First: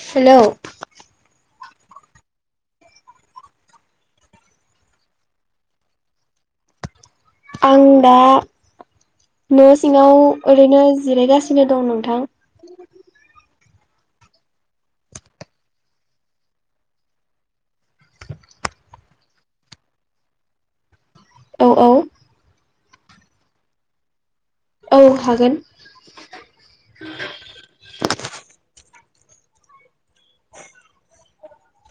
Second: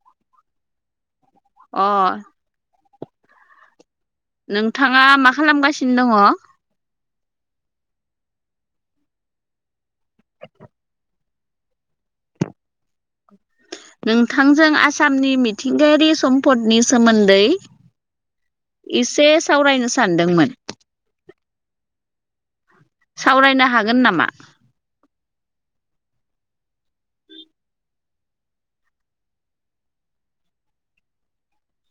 हेल' अ नोंथाङा मा खालामगासिनो दङ आं दा न' सिङाव ओरैनो जिरायगासिनो दं नोंथां नोंथांजों आसामनि मिथिंगायारि सम्पदनि सोमोन्दै एसे सावरायनो सानदोंमोन औ औ सावरायनो हागोन नामा औ हागोन उ [inaudible]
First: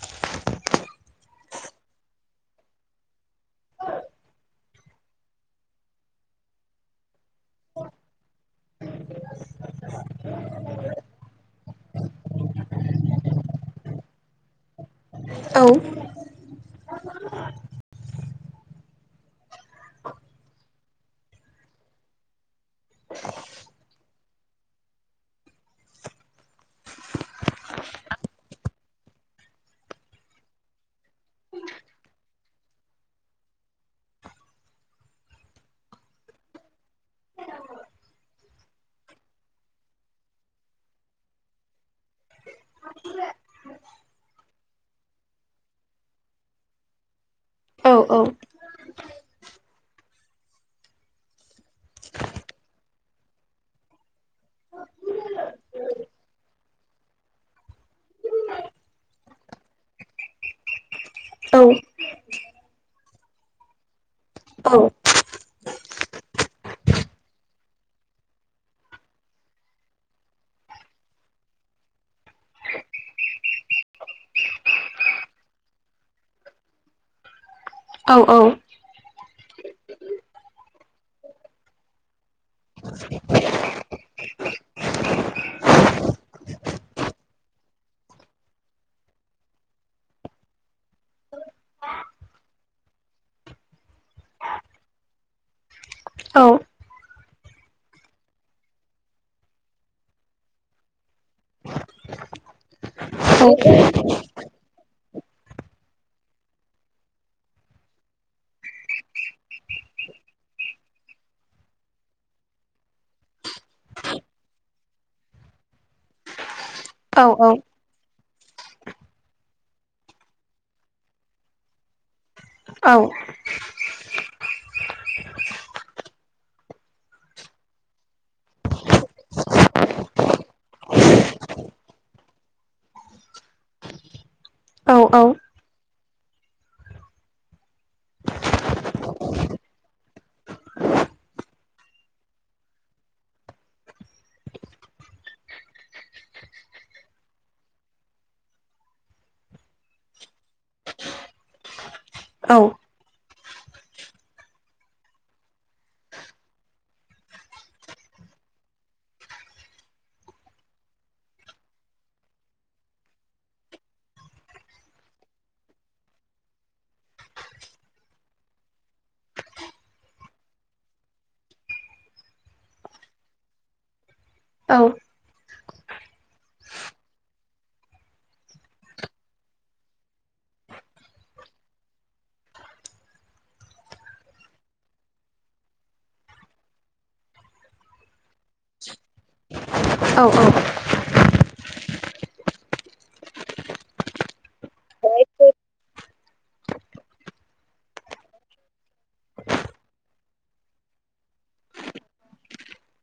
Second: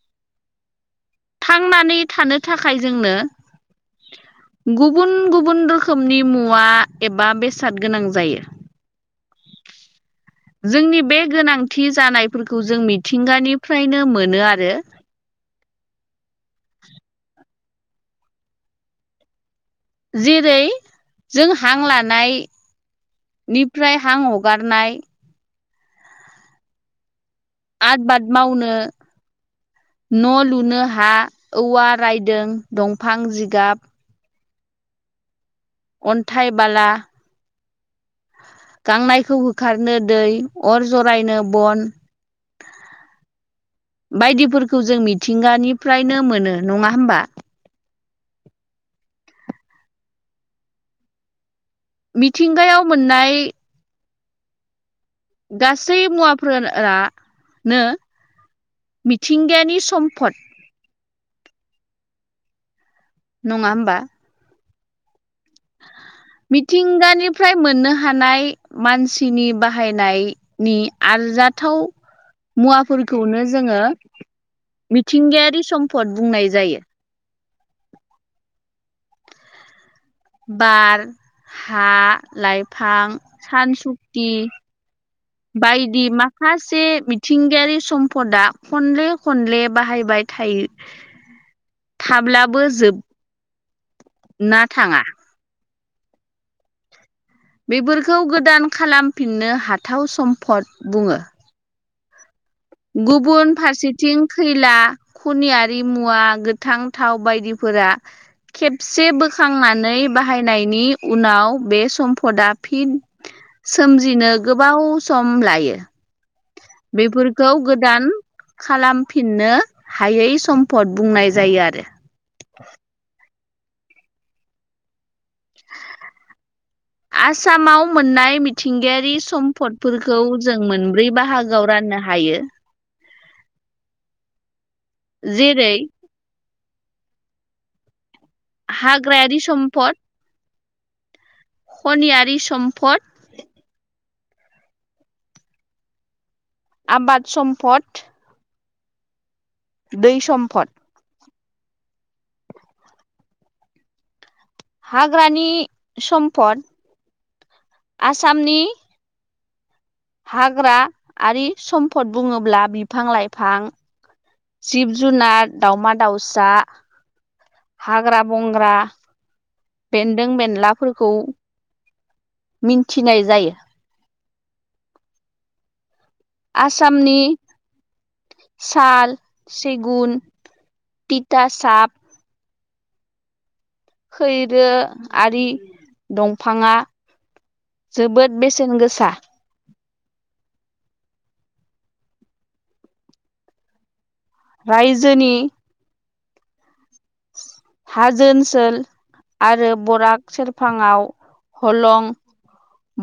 [inaudible] थांनानै थानो थाखाय जोंनो गुबुन गुबुन रोखोमनि मुवा एबा बेसाद गोनां जायो। जोंनि बे गोनांथि जानायफोरखौ जों मिथिंगानिफ्रायनो मोनो आरो औ जेरै जों हां लानाय निफ्राय हां हगारनाय आबबाद मावनो न' लुनो हा औवा रायदों दंफां जिगाब अन्थाइ बाला गांनायखौ होखारनो दै अर जरायनो बन बायदिफोरखौ जों मिथिंगानिफ्रायनो मोनो नङा हबा औ औ मिथिंगायाव मोननाय गासै मुवाफोररानो मिथिंगायानि सम्पद औ नङा होमबा औ मिथिंगानिफ्राय मोननो हानाय मानसिनि बाहायनाय नि आरजाथाव मुवाफोरखौनो जोङो मिथिंगायारि सम्फद बुंनाय जायो। औ औ बार हा लाइफां सानसुक्ति बायदि माखासे मिथिंगायारि सम्पदा खनले खनले बाहायबाय थायो। थाब्लाबो जोब ना थाङा बेफोरखौ गोदान खालामफिननो हाथाव सम्फद बुङो। गुबुन फारसेथिं खैला खनियारि मुवा गोथां थाव बायदिफोरा खेबसे बोखांनानै बाहायनायनि उनाव बे सम्फदा फिन सोमजिनो गोबाव सम लायो औ बेफोरखौ गोद गोदान खालामफिननो हायै सम्फद बुंनाय जायो आरो औ [inaudible] आसामाव मोननाय मिथिंगायारि सम्पदफोरखौ जों मोनब्रै बाहागोआव राननो हायो। जेरै हाग्रायारि सम्पद खनियारि सम्पद आबाद सम्फद दै सम्फद। औ हाग्रानि सम्पद आसामनि हाग्रा आरि सम्फद बुङोब्ला बिफां लाइफां जिब जुनार दावमा दाउसा हाग्रा बंग्रा बेन्दों बेनलाफोरखौ मिन्थिनाय जायो। औ आसामनि साल सेगुन तिथासाब खैरो आरि दंफाङा जोबोद बेसेन गोसा। औ औ रायजोनि हाजो ओनसोल आरो बराग सेरफाङाव हलं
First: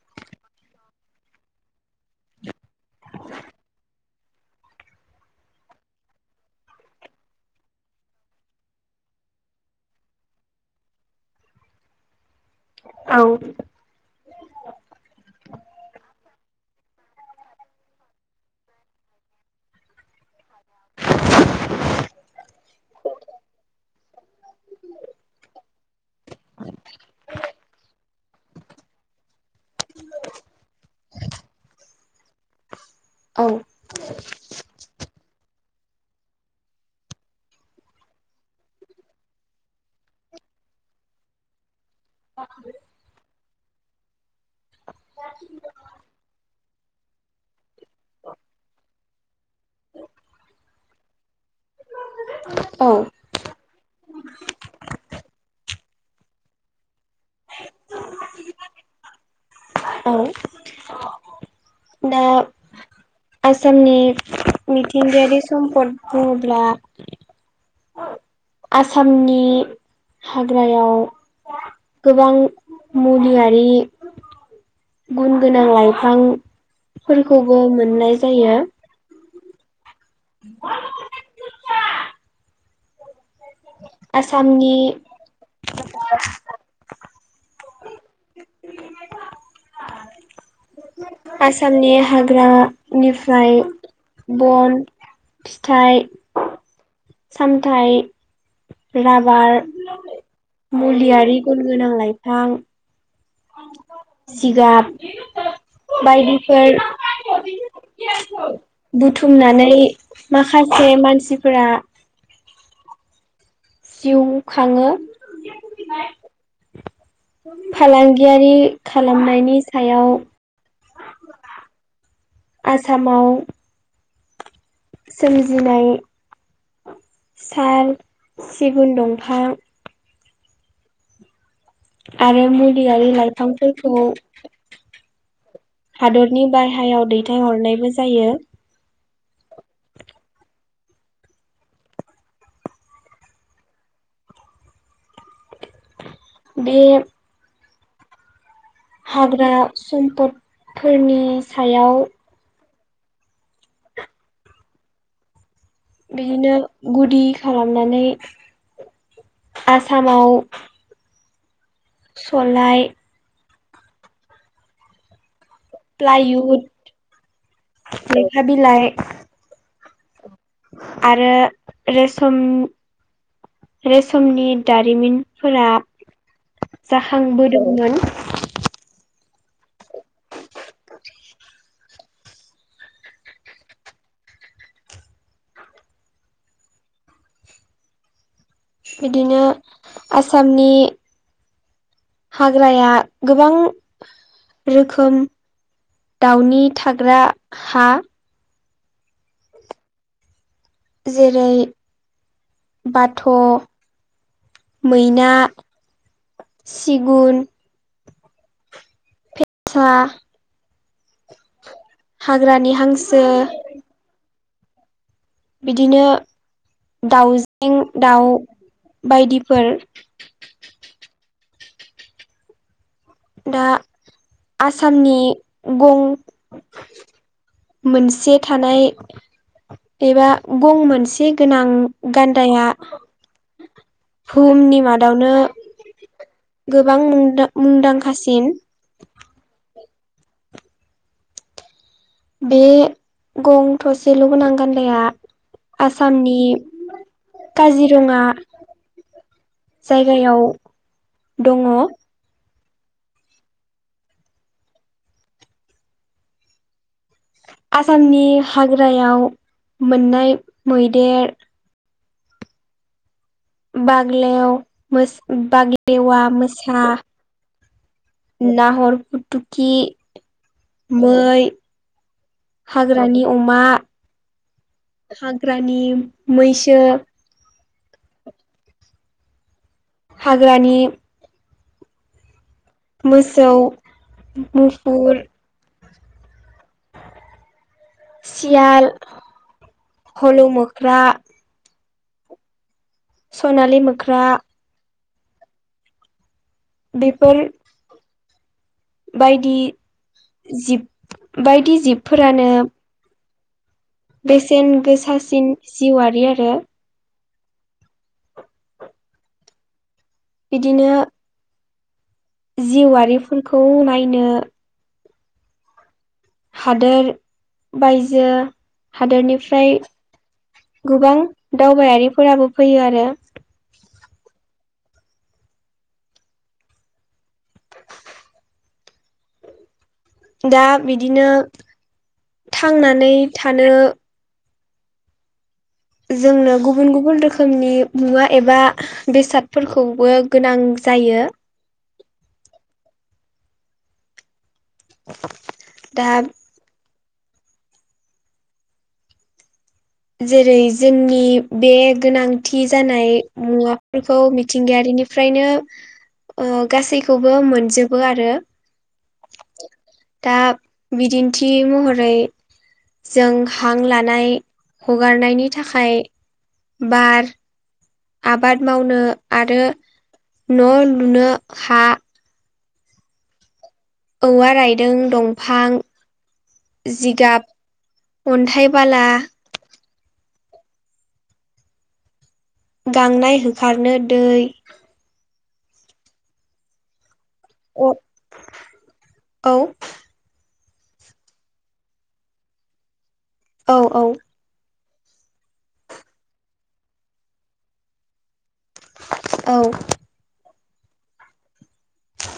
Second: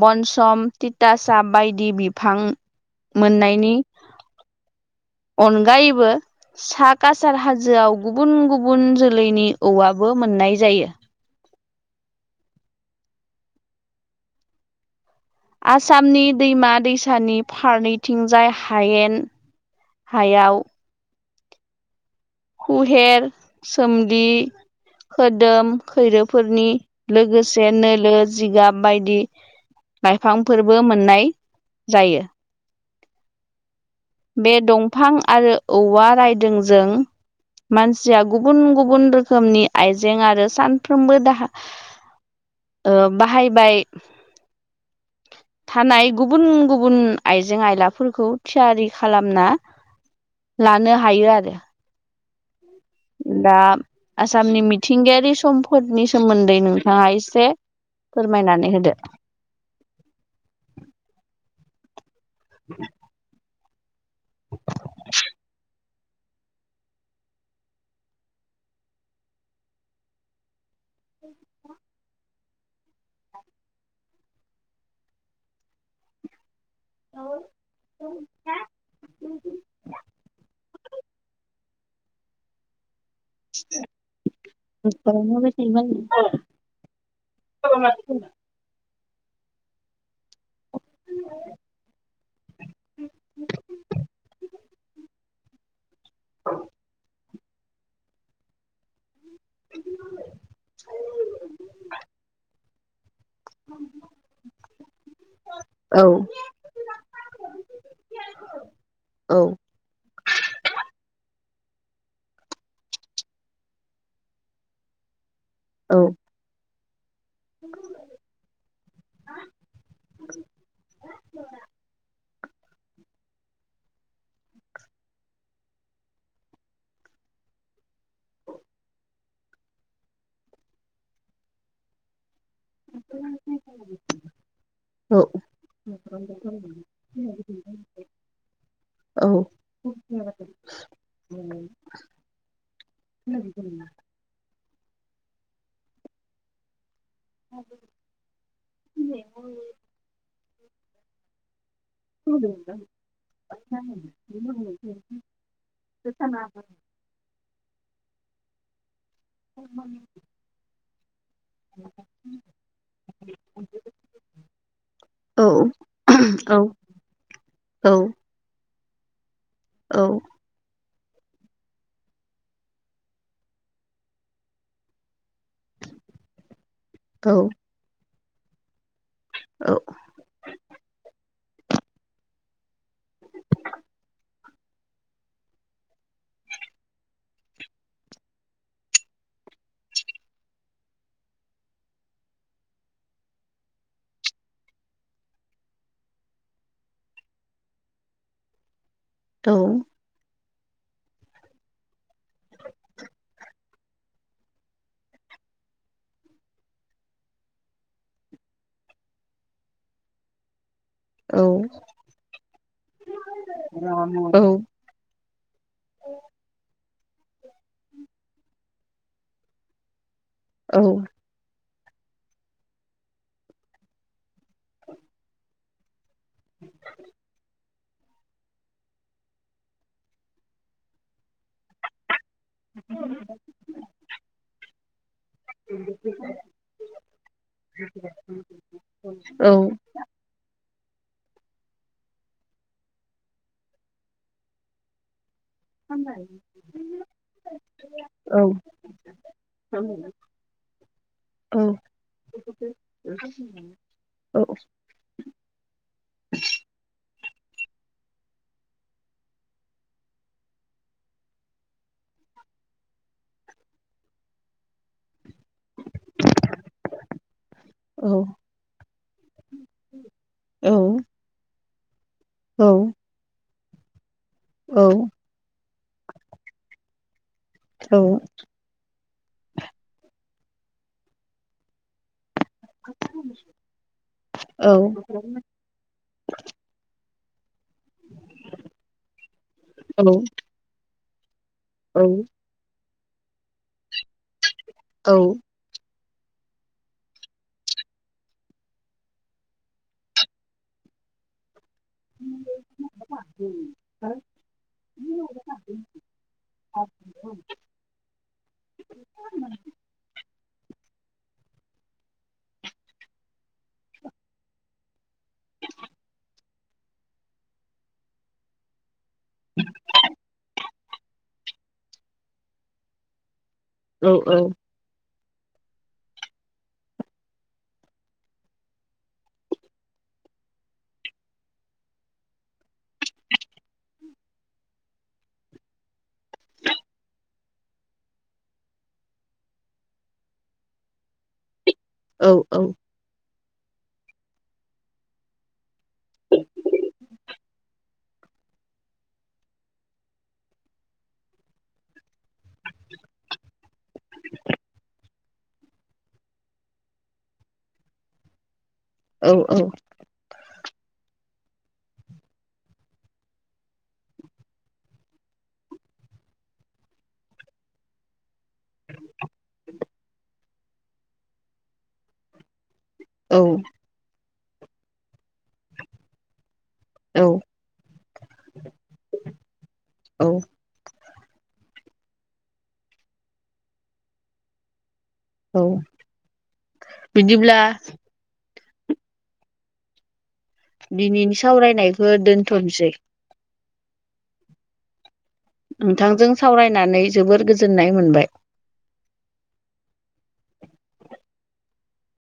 बनसम थिथासा बायदि बिफां मोननायनि अनगायैबो सा कासार हाजोआव गुबुन गुबुन जोलैनि औवाबो मोननाय जायो। औ आसामनि दैमा दैसानि फारनैथिंजाय हायेन हायाव। खुहेर सोमदि खोदोम खैरोफोरनि लोगोसे नोलो जिगाब बायदि लाइफांफोरबो मोननाय जायो। औ बे दंफां आरो औवा रायदोंजों मानसिया गुबुन गुबुन रोखोमनि आइजें आरो सानफ्रोमबो दाहा ओ बाहायबाय थानाय गुबुन गुबुन आइजें आयलाफोरखौ थियारि खालामना लानो हायो आरो औ दा आसामनि मिथिंगायारि सम्पदनि सोमोन्दै नोंथाङा एसे फोरमायनानै होदो। औ। दा आसामनि मिथिंगायारि सम्पद बुङोब्ला आसामनि हाग्रायाव गोबां मुलियारि गुन गोनां लाइफांफोरखौबो मोननाय जायो। [inaudible] [inaudible] आसामनि [inaudible] आसामनि हाग्रानिफ्राय बन फिथाइ, सामथाइ, राबार मुलियारि गुन गोनां लाइफां जिगाब औ बायदिफोर [inaudible] औ बुथुमनानै माखासे मानसिफोरा जिउखाङो। औ। फालांगियारि खालामनायनि सायाव [inaudible] आसामाव सोमजिनाय साल सिगुन दंफां आरो [unintelligible] [unintelligible] लाइफांफोरखौ औ हादरनि बायहायाव दैथाय फानहरनायबो जायो। औ। [inaudible] उम [unintelligible] बे [unintelligible] हाग्रा सम्पदफोरनि सायाव बिदिनो गुदि खालामनानै आसामाव सलाय औ। प्लाय उद लेखा बिलाइ औ। आरो रेसन रेसमनि दारिमिनफोरा जाखांबोदोंमोन। औ। बिदिनो आसामनि हाग्राया गोबां रोखोम दाउनि थाग्रा हा [unintelligible] जेरै बाथ' मैना, सिगुन सा औ। हाग्रानि हांसो औ बिदिनो दाउजें दाउ बायदिफोर औ दा आसामनि गं मोनसे थानाय एबा गं मोनसे गोनां गान्दाया भुहुमनि माद यावनो गोबां मुं मुंदांखासिन औ बे गं थसेलगोनां गान्दाया आसामनि काजिरङा जायगायाव दङ औ आसामनि हाग्रायाव मोननाय मैदेर बाग्लेव बाग्लेवा मोसा नाहर फटकि मै औ औ हाग्रानि अमा औ हाग्रानि मैसो औ हाग्रानि मोसौ मुफुर सियाल हल' मोख्रा औ सनालि मोख्रा औ बेफोर बायदि जिब बायदि जिबफोरानो हो बेसेन गोसासिन जिउआरारि आरो बिदिनो जिउआिफोरखौ नायनो हादोर बायजो हादोरनिफ्राय गोबां दावबायारिफोराबो फैयो आरो औ औ दा बिदिनो थांनानै थानो जोंनो गुबुन गुबुन रोखोमनि मुवा एबा बेसादफोरखौबो गोनां जायो औ औ दा जेरै जोंनि बे गोनांथि जानाय मुवाफोरखौ मिथिंगायारिनि फ्रायनो गासैखौबो मोनजोबो आरो औ औ दा बिदिन्थि महरै जों हां लानाय हगारनायनि थाखाय बार आबाद मावनो आरो न' लुनो हा औ औवा रायदों दंफां जिगाब अन्थाइ बाला औ गांनाय होखारनो दै औ बिदिब्ला अ औ दिनैनि सावरायनायखौ दोनथ'नोसै औ औ नोंथांजों सावरायनानै जोबोर गोजोननाय मोनबाय औ